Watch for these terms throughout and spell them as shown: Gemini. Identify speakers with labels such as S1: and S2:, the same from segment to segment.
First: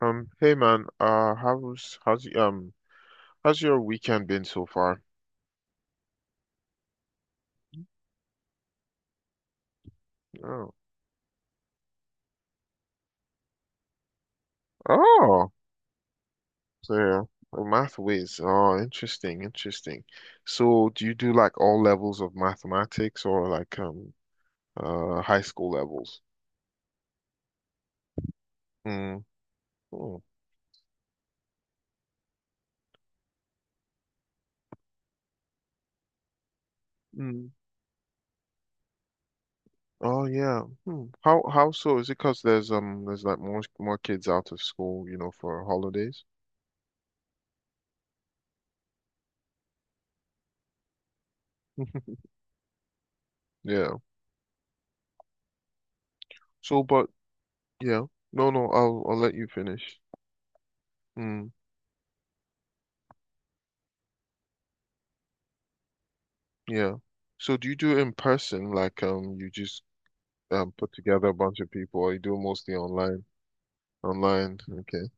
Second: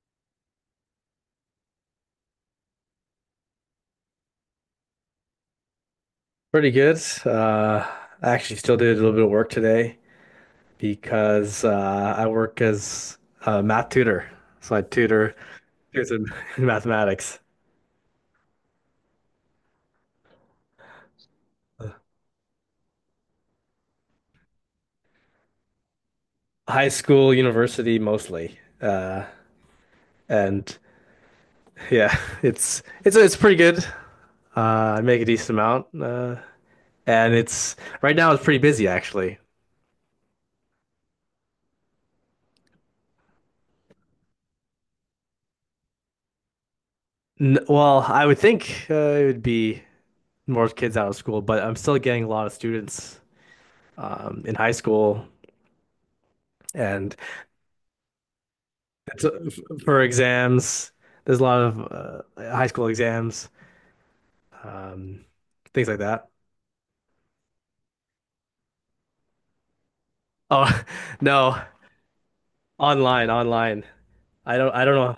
S1: Hey man, how's how's your weekend been so far?
S2: Pretty good. Uh, I actually still did a little bit of work today
S1: Oh,
S2: because I work as a math tutor. So I tutor
S1: oh,
S2: kids in
S1: so yeah,
S2: mathematics,
S1: oh, math whiz. Oh, interesting, interesting. So, do you do like all levels of mathematics or like high school levels?
S2: high school, university mostly.
S1: Mm. Oh,
S2: And yeah, it's pretty good. I make a decent amount, and
S1: mm.
S2: it's right now it's pretty busy actually.
S1: Oh yeah. Hmm. How so? Is it 'cause there's like more kids out of school, you know, for holidays?
S2: N Well, I would think it would be more kids out of school, but I'm still getting a lot of students
S1: Yeah.
S2: in high school,
S1: So, but
S2: and
S1: yeah, no, no, I'll let you finish.
S2: For exams, there's a
S1: Hmm.
S2: lot of high school exams, um, things like that.
S1: Yeah. So do you do it in person? Like you just
S2: Oh,
S1: put together a bunch
S2: no,
S1: of people or you do it mostly online?
S2: online.
S1: Online.
S2: I don't know.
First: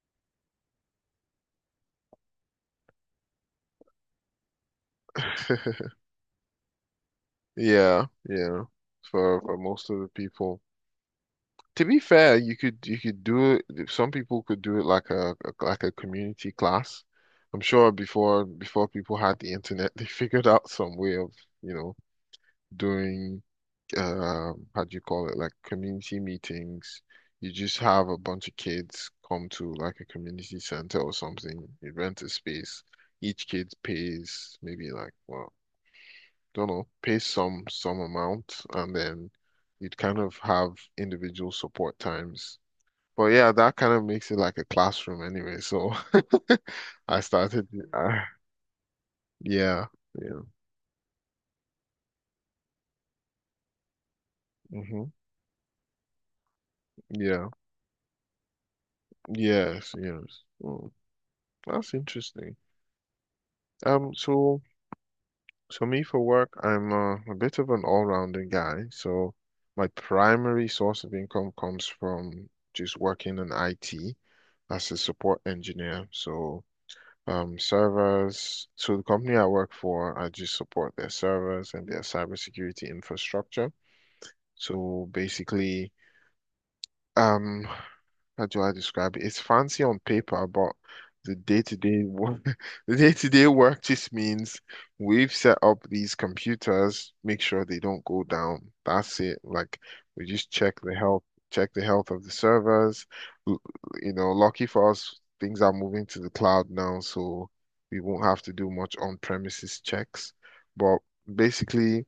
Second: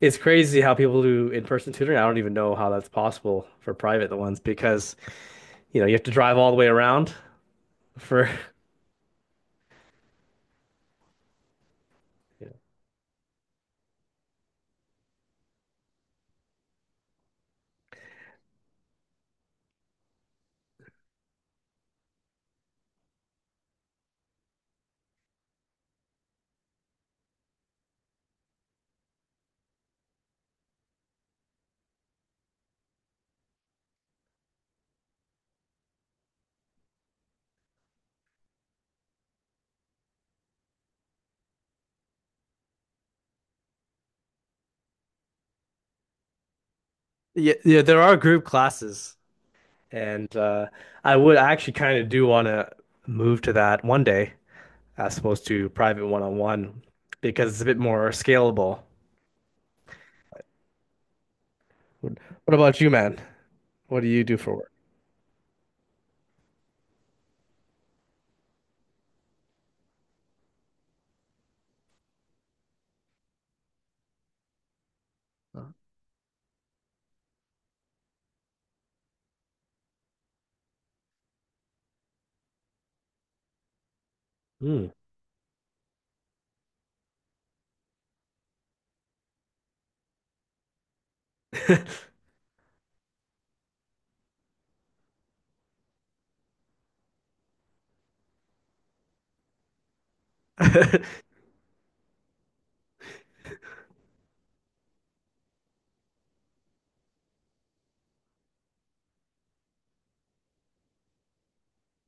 S2: It's crazy how people do in-person tutoring. I don't even know how that's possible for private ones because,
S1: Okay.
S2: you know, you have to drive all the way around
S1: Yeah,
S2: for,
S1: yeah. For most of the people. To be fair, you could you could do it, some people could do it like a community class. I'm sure before people had the internet, they figured out some way of, you know, doing how do you call it, like community meetings. You just have a bunch of kids come to like a community center or something. You rent a space. Each kid pays maybe like, well, don't know, pays some amount, and then you'd kind of have individual support times. But yeah, that kind of makes it like a classroom anyway. So I
S2: yeah,
S1: started,
S2: yeah, there are
S1: uh,
S2: group classes,
S1: yeah,
S2: and
S1: yeah,
S2: uh, I actually kind of do want to move to that one day
S1: hmm,
S2: as opposed to private one-on-one
S1: yeah,
S2: because it's a bit more scalable.
S1: yes, yes. Mm, that's
S2: What
S1: interesting.
S2: about you, man? What do
S1: Um,
S2: you do for
S1: so
S2: work?
S1: so me for work, I'm a bit of an all-rounder guy. So my primary source of income comes from just working in IT as a support engineer. So servers. So the company I work for, I just support their servers and their cybersecurity infrastructure.
S2: Mm.
S1: So basically, um how do I describe it? It's fancy on paper, but the day-to-day work, the day-to-day work just means we've set up these computers, make sure they don't go down. That's it. Like we just check the health of the servers. L- You know, lucky for us, things are moving to the cloud now, so we won't have to do much on-premises checks. But basically,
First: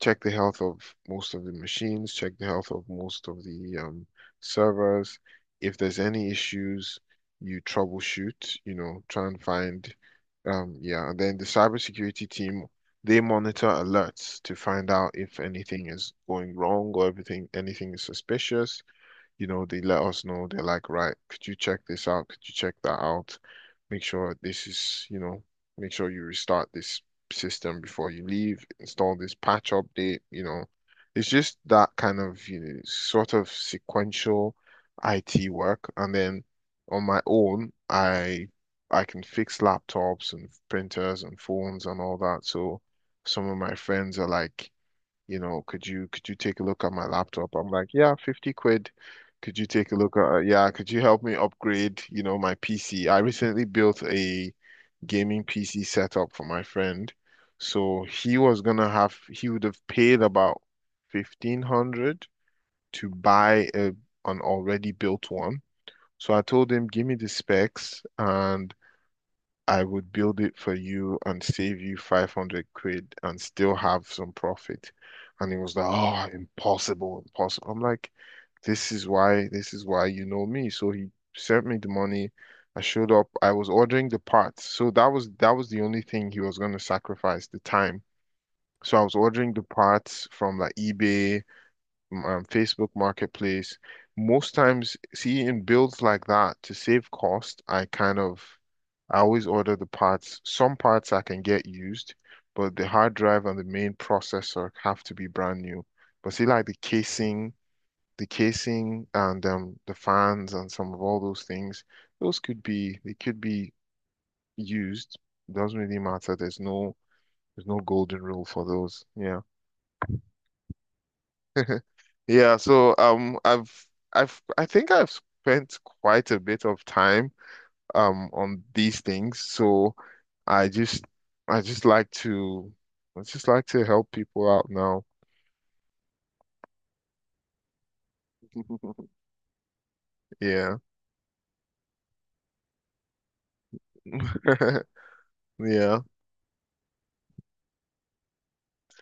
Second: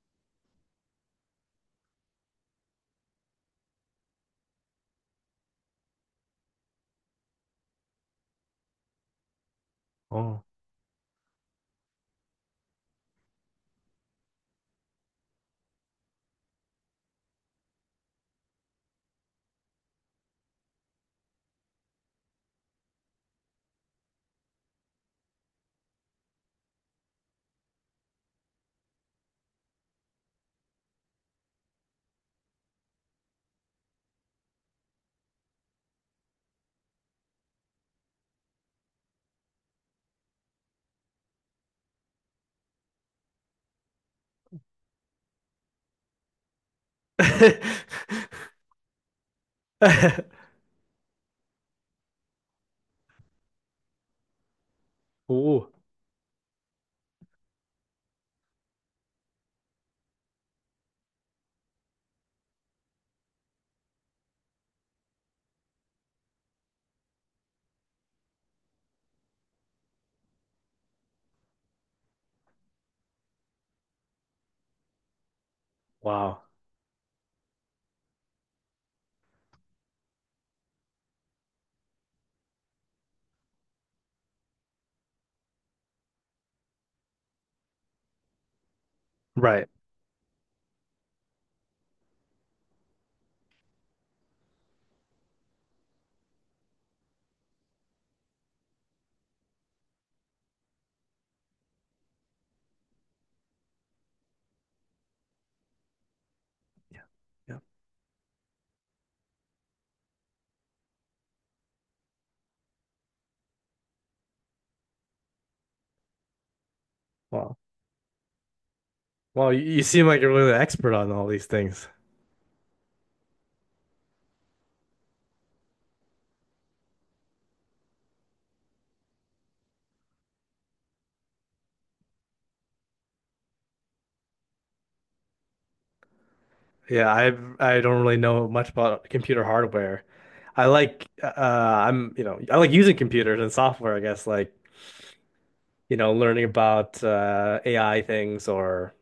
S1: check the health of most of the machines, check the health of most of the servers. If there's any issues, you troubleshoot, you know, try and find,
S2: Oh.
S1: yeah. And then the cybersecurity team, they monitor alerts to find out if anything is going wrong or everything, anything is suspicious, you know, they let us know. They're like, right, could you check this out? Could you check that out? Make sure this is, you know, make sure you restart this system before you leave. Install this patch update, you know. It's just that kind of, you know, sort of sequential IT work. And then on my own, I can fix laptops and printers and phones and all that. So some of my friends are like, you know, could you take a look at my laptop? I'm like, yeah, £50. Could you take a look at, yeah, could you help me upgrade, you know, my PC? I recently built a gaming
S2: Ooh.
S1: PC setup for my friend. So he would have paid about 1500 to buy an already built one. So I told him, give me the specs and I would build it for you and save you £500 and still have some profit. And he was like, oh,
S2: Wow.
S1: impossible, impossible. I'm like, this is why you know me. So he sent me the money. I showed up. I was ordering the parts. So that was the only thing he was going to sacrifice, the time. So I was ordering the
S2: Right.
S1: parts from like eBay, Facebook Marketplace. Most times, see, in builds like that, to save cost, I kind of I always order the parts. Some parts I can get used, but the hard drive and the main processor have to be brand new. But see, like
S2: Yeah. Yeah.
S1: the casing and the fans and some of all those things, those could be they could be used. It doesn't really matter.
S2: Wow.
S1: There's no golden rule for those. Yeah.
S2: Wow, you seem like you're really an expert on all these things.
S1: Yeah, so I've I think I've spent quite a bit of time on these things. So I just I just like to I just like to help people out now.
S2: Yeah, I don't really know much about computer hardware.
S1: Yeah.
S2: I'm, I like using computers and software, I guess, like, you
S1: Yeah.
S2: know, learning about AI things or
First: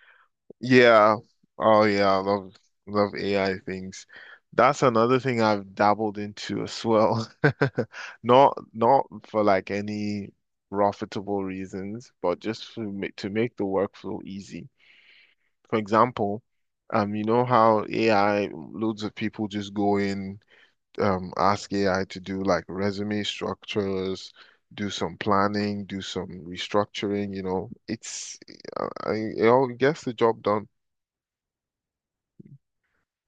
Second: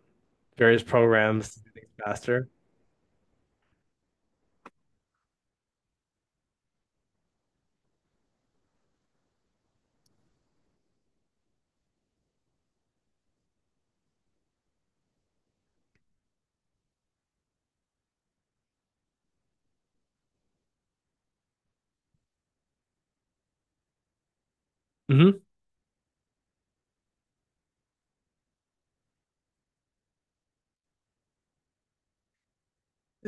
S2: various
S1: Yeah.
S2: programs to do
S1: Oh
S2: things
S1: yeah, I
S2: faster.
S1: love love AI things. That's another thing I've dabbled into as well. Not not for like any profitable reasons, but just to make the workflow easy. For example, you know how AI, loads of people just go in, ask AI to do like resume structures, do some
S2: Hmm.
S1: planning, do some restructuring, you know, it's, I, I it all gets the job done.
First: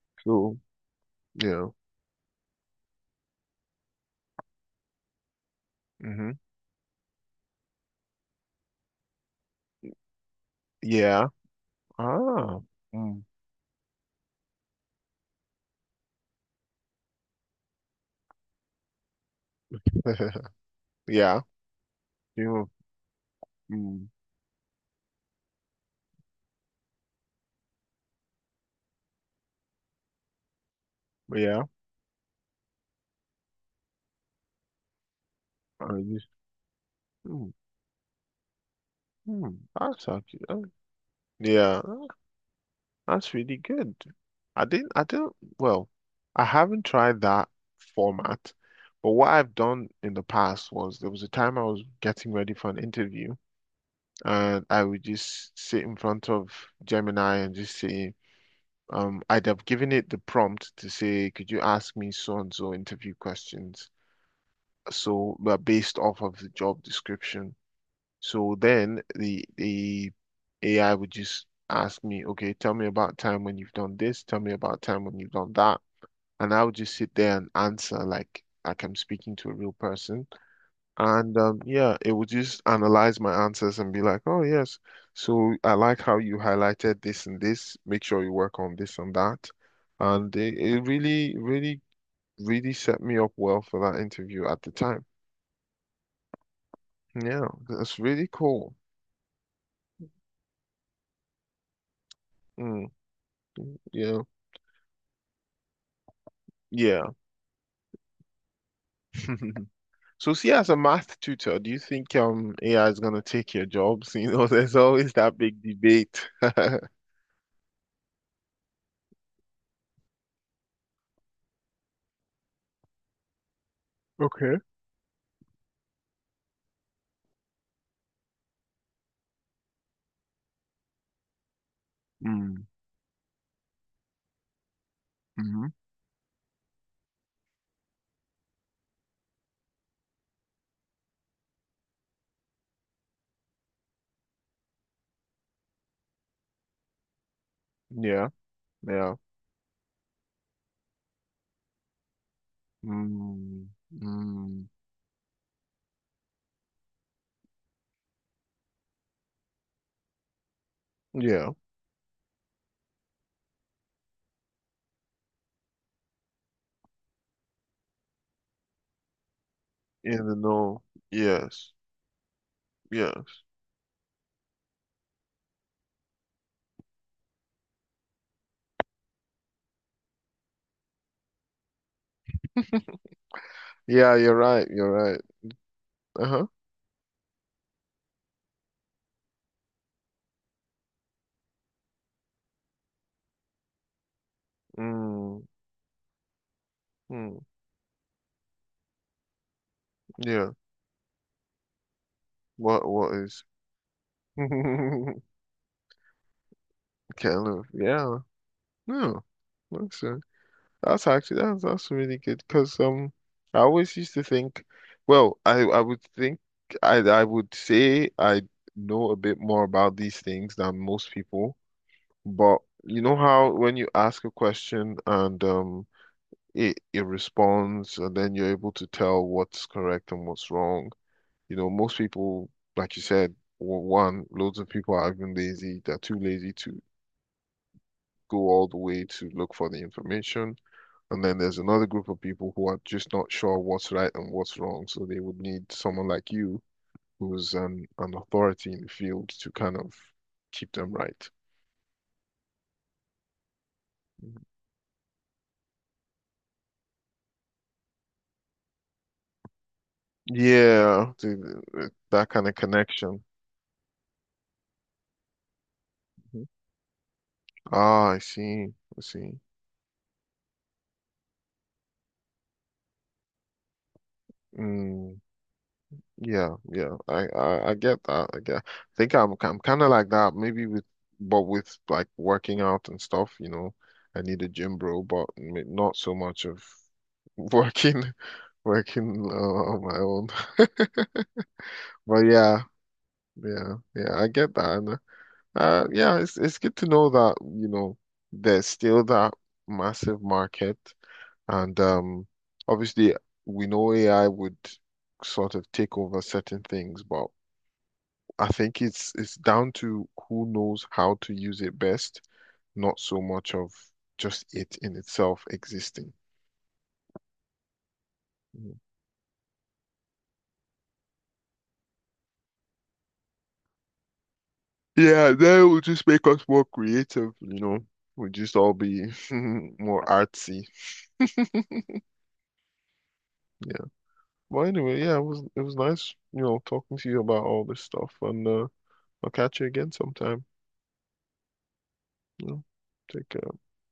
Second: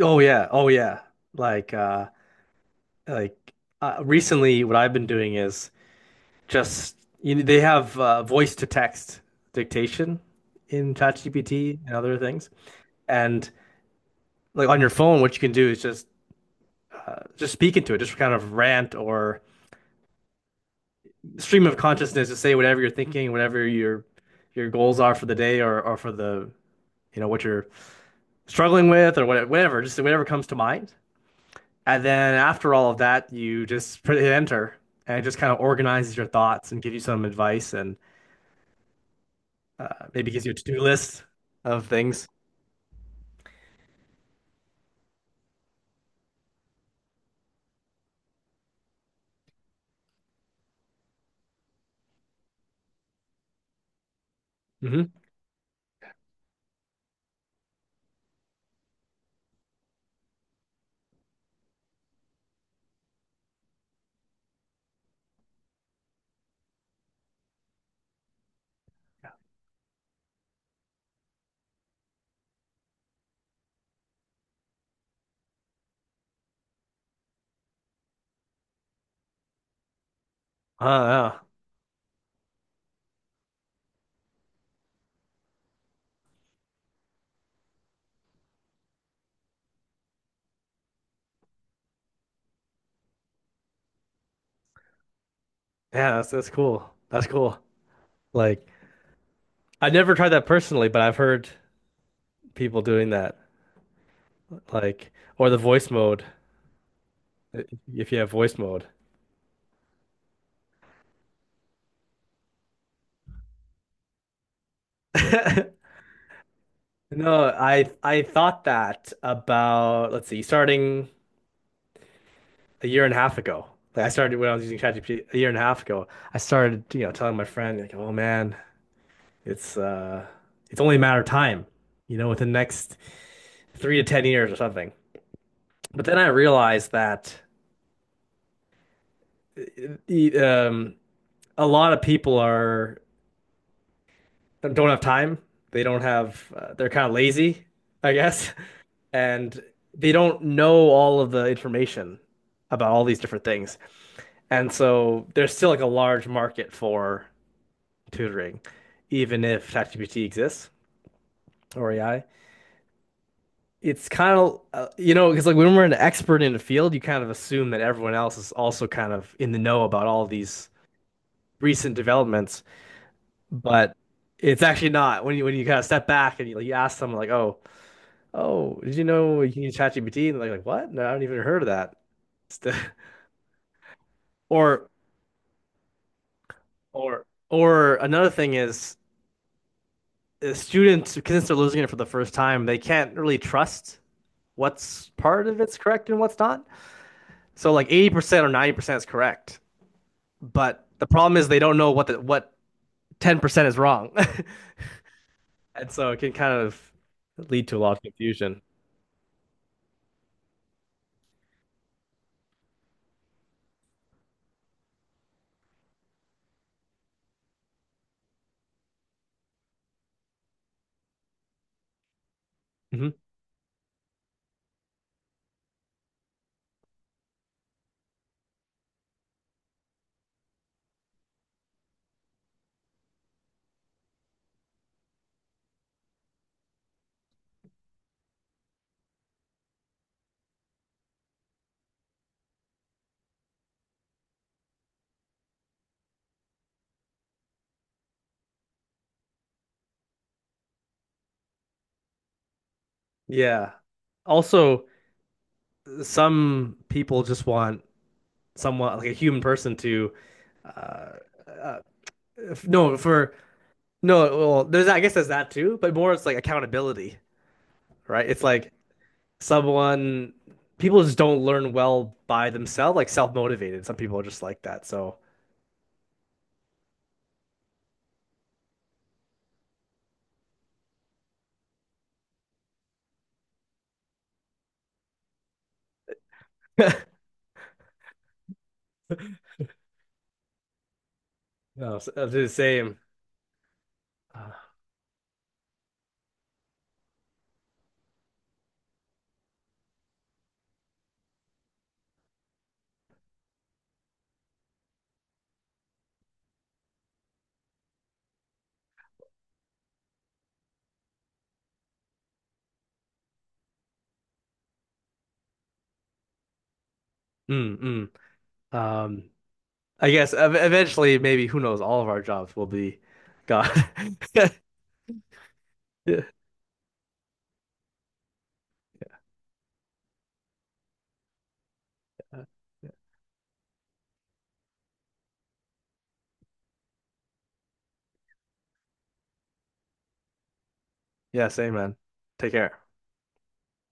S2: Oh yeah.
S1: So,
S2: Oh yeah.
S1: yeah.
S2: Like uh like recently what I've been doing is
S1: Mm-hmm.
S2: just, they have voice to text dictation in
S1: Yeah.
S2: ChatGPT and other things.
S1: Ah. Mm.
S2: And like on your phone, what you can do is just speak into it, just kind of rant or
S1: Yeah.
S2: stream of consciousness to
S1: You
S2: say
S1: know,
S2: whatever you're thinking, whatever
S1: mm.
S2: your goals are for the day or for the what you're struggling with, or whatever, whatever, just whatever comes to mind.
S1: Yeah.
S2: And then after all of that, you just put hit enter, and it just kind of
S1: I
S2: organizes your
S1: just,
S2: thoughts and give you some
S1: mm.
S2: advice, and
S1: Mm.
S2: Uh,
S1: That's
S2: maybe
S1: actually,
S2: gives you a to-do list
S1: yeah.
S2: of things.
S1: That's really good. I didn't, I don't, well, I haven't tried that format, but what I've done in the past was there was a time I was getting ready for an interview and I would
S2: Mm-hmm.
S1: just sit in front of Gemini and just say, I'd have given it the prompt to say, could you ask me so and so interview questions? So, but based off of the job description. So then the AI would just ask me, okay, tell me about time when you've done this, tell me about time when you've done that. And I would just sit there and answer like I'm speaking to a real person.
S2: Oh,
S1: And
S2: yeah.
S1: yeah, it would just analyze my answers and be like, oh yes, so I like how you highlighted this and this. Make sure you work on this and that. And really set me up well for that interview at the time.
S2: Yeah, that's cool. That's
S1: Yeah,
S2: cool.
S1: that's really
S2: Like,
S1: cool.
S2: I've never tried that personally, but I've heard people
S1: Mm,
S2: doing that.
S1: yeah,
S2: Like, or the voice mode,
S1: yeah.
S2: i- if you have voice mode.
S1: So, see, as a math tutor, do you think AI is gonna take your jobs? You know, there's always that big debate.
S2: No, I thought that about, let's see, starting a year and a half ago. Like, I started when I
S1: Okay.
S2: was using ChatGPT a year and a half ago. I started, telling my friend like, "Oh man, it's uh it's only a matter of time, you know, within the
S1: Mm,
S2: next 3 to 10 years or something."
S1: hmm.
S2: But then I realized that e- um, a lot of people are don't have time. They don't have. They're kind of lazy, I
S1: Yeah,
S2: guess,
S1: yeah.
S2: and they don't know all of the information about all these different
S1: Mm,
S2: things.
S1: mm,
S2: And so there's still like a large market for tutoring, even if ChatGPT exists
S1: yeah.
S2: or AI. It's kind of you know, because like, when we're an expert in a field, you kind of assume that everyone else is also kind of in the know about
S1: In
S2: all
S1: the
S2: these
S1: know. Yes.
S2: recent developments,
S1: Yes.
S2: but it's actually not. When you when you kind of step back and you, like, you ask someone like, "Oh, oh, did you know you can use ChatGPT?" And they're like, "What? No, I haven't even heard of that."
S1: Yeah, you're right.
S2: Or
S1: You're right. Uh-huh.
S2: or another thing is, students, because they're losing it for the first time, they can't really trust what's
S1: Mm,
S2: part of it's correct and what's not.
S1: mm,
S2: So like, 80% or 90% is correct,
S1: yeah.
S2: but the problem is they don't know what
S1: What is
S2: 10% is wrong.
S1: kind
S2: And so it can kind of
S1: of
S2: lead to a lot of
S1: yeah.
S2: confusion.
S1: No. Looks. That's actually, that's really good because I always used to think, well I I would think I would say I know a bit more about these things than most people, but you
S2: Hmm.
S1: know how when you ask a question and it it responds and then you're able to tell what's correct and what's wrong, you know, most people, like you said, w- one loads of people are even lazy, they're too lazy to go all the way to look for the information, and then there's another group of people who are just not sure what's right and what's wrong. So they would need someone like you, who's an authority in the field, to kind of keep them right.
S2: Yeah. Also, some people just want someone like a human person to. Uh,
S1: Yeah,
S2: uh
S1: that kind of
S2: if- no
S1: connection.
S2: for no Well, there's, I guess, there's that too, but more it's like
S1: Mhm.
S2: accountability.
S1: Ah, I
S2: Right, it's like
S1: see. I see.
S2: someone people just don't learn well by themselves, like self-motivated. Some people are just like that, so.
S1: Mm, yeah, yeah. I get that. I get. I think I'm kind of like that. Maybe with, but with like working out and stuff, you know, I need a gym bro, but not so much of
S2: No.
S1: working working on my own. But
S2: The
S1: yeah,
S2: same.
S1: yeah, yeah, I get
S2: uh,
S1: that. And, yeah, it's good to know that, you know, there's still that massive market. And obviously, we know AI would sort of take over certain things, but I think it's down to who knows how to use it best, not so much of just it in itself existing.
S2: mm,
S1: Mm.
S2: mm. um I guess eventually, maybe, who knows, all of our jobs will be gone.
S1: Yeah, that will just make us more creative, you know. We'll just all be more artsy. Yeah. Well, anyway, yeah, it was nice, you know, talking to you about all this stuff, and I'll catch you again sometime.
S2: Yeah, same, man.
S1: You
S2: Take
S1: know,
S2: care.
S1: take care.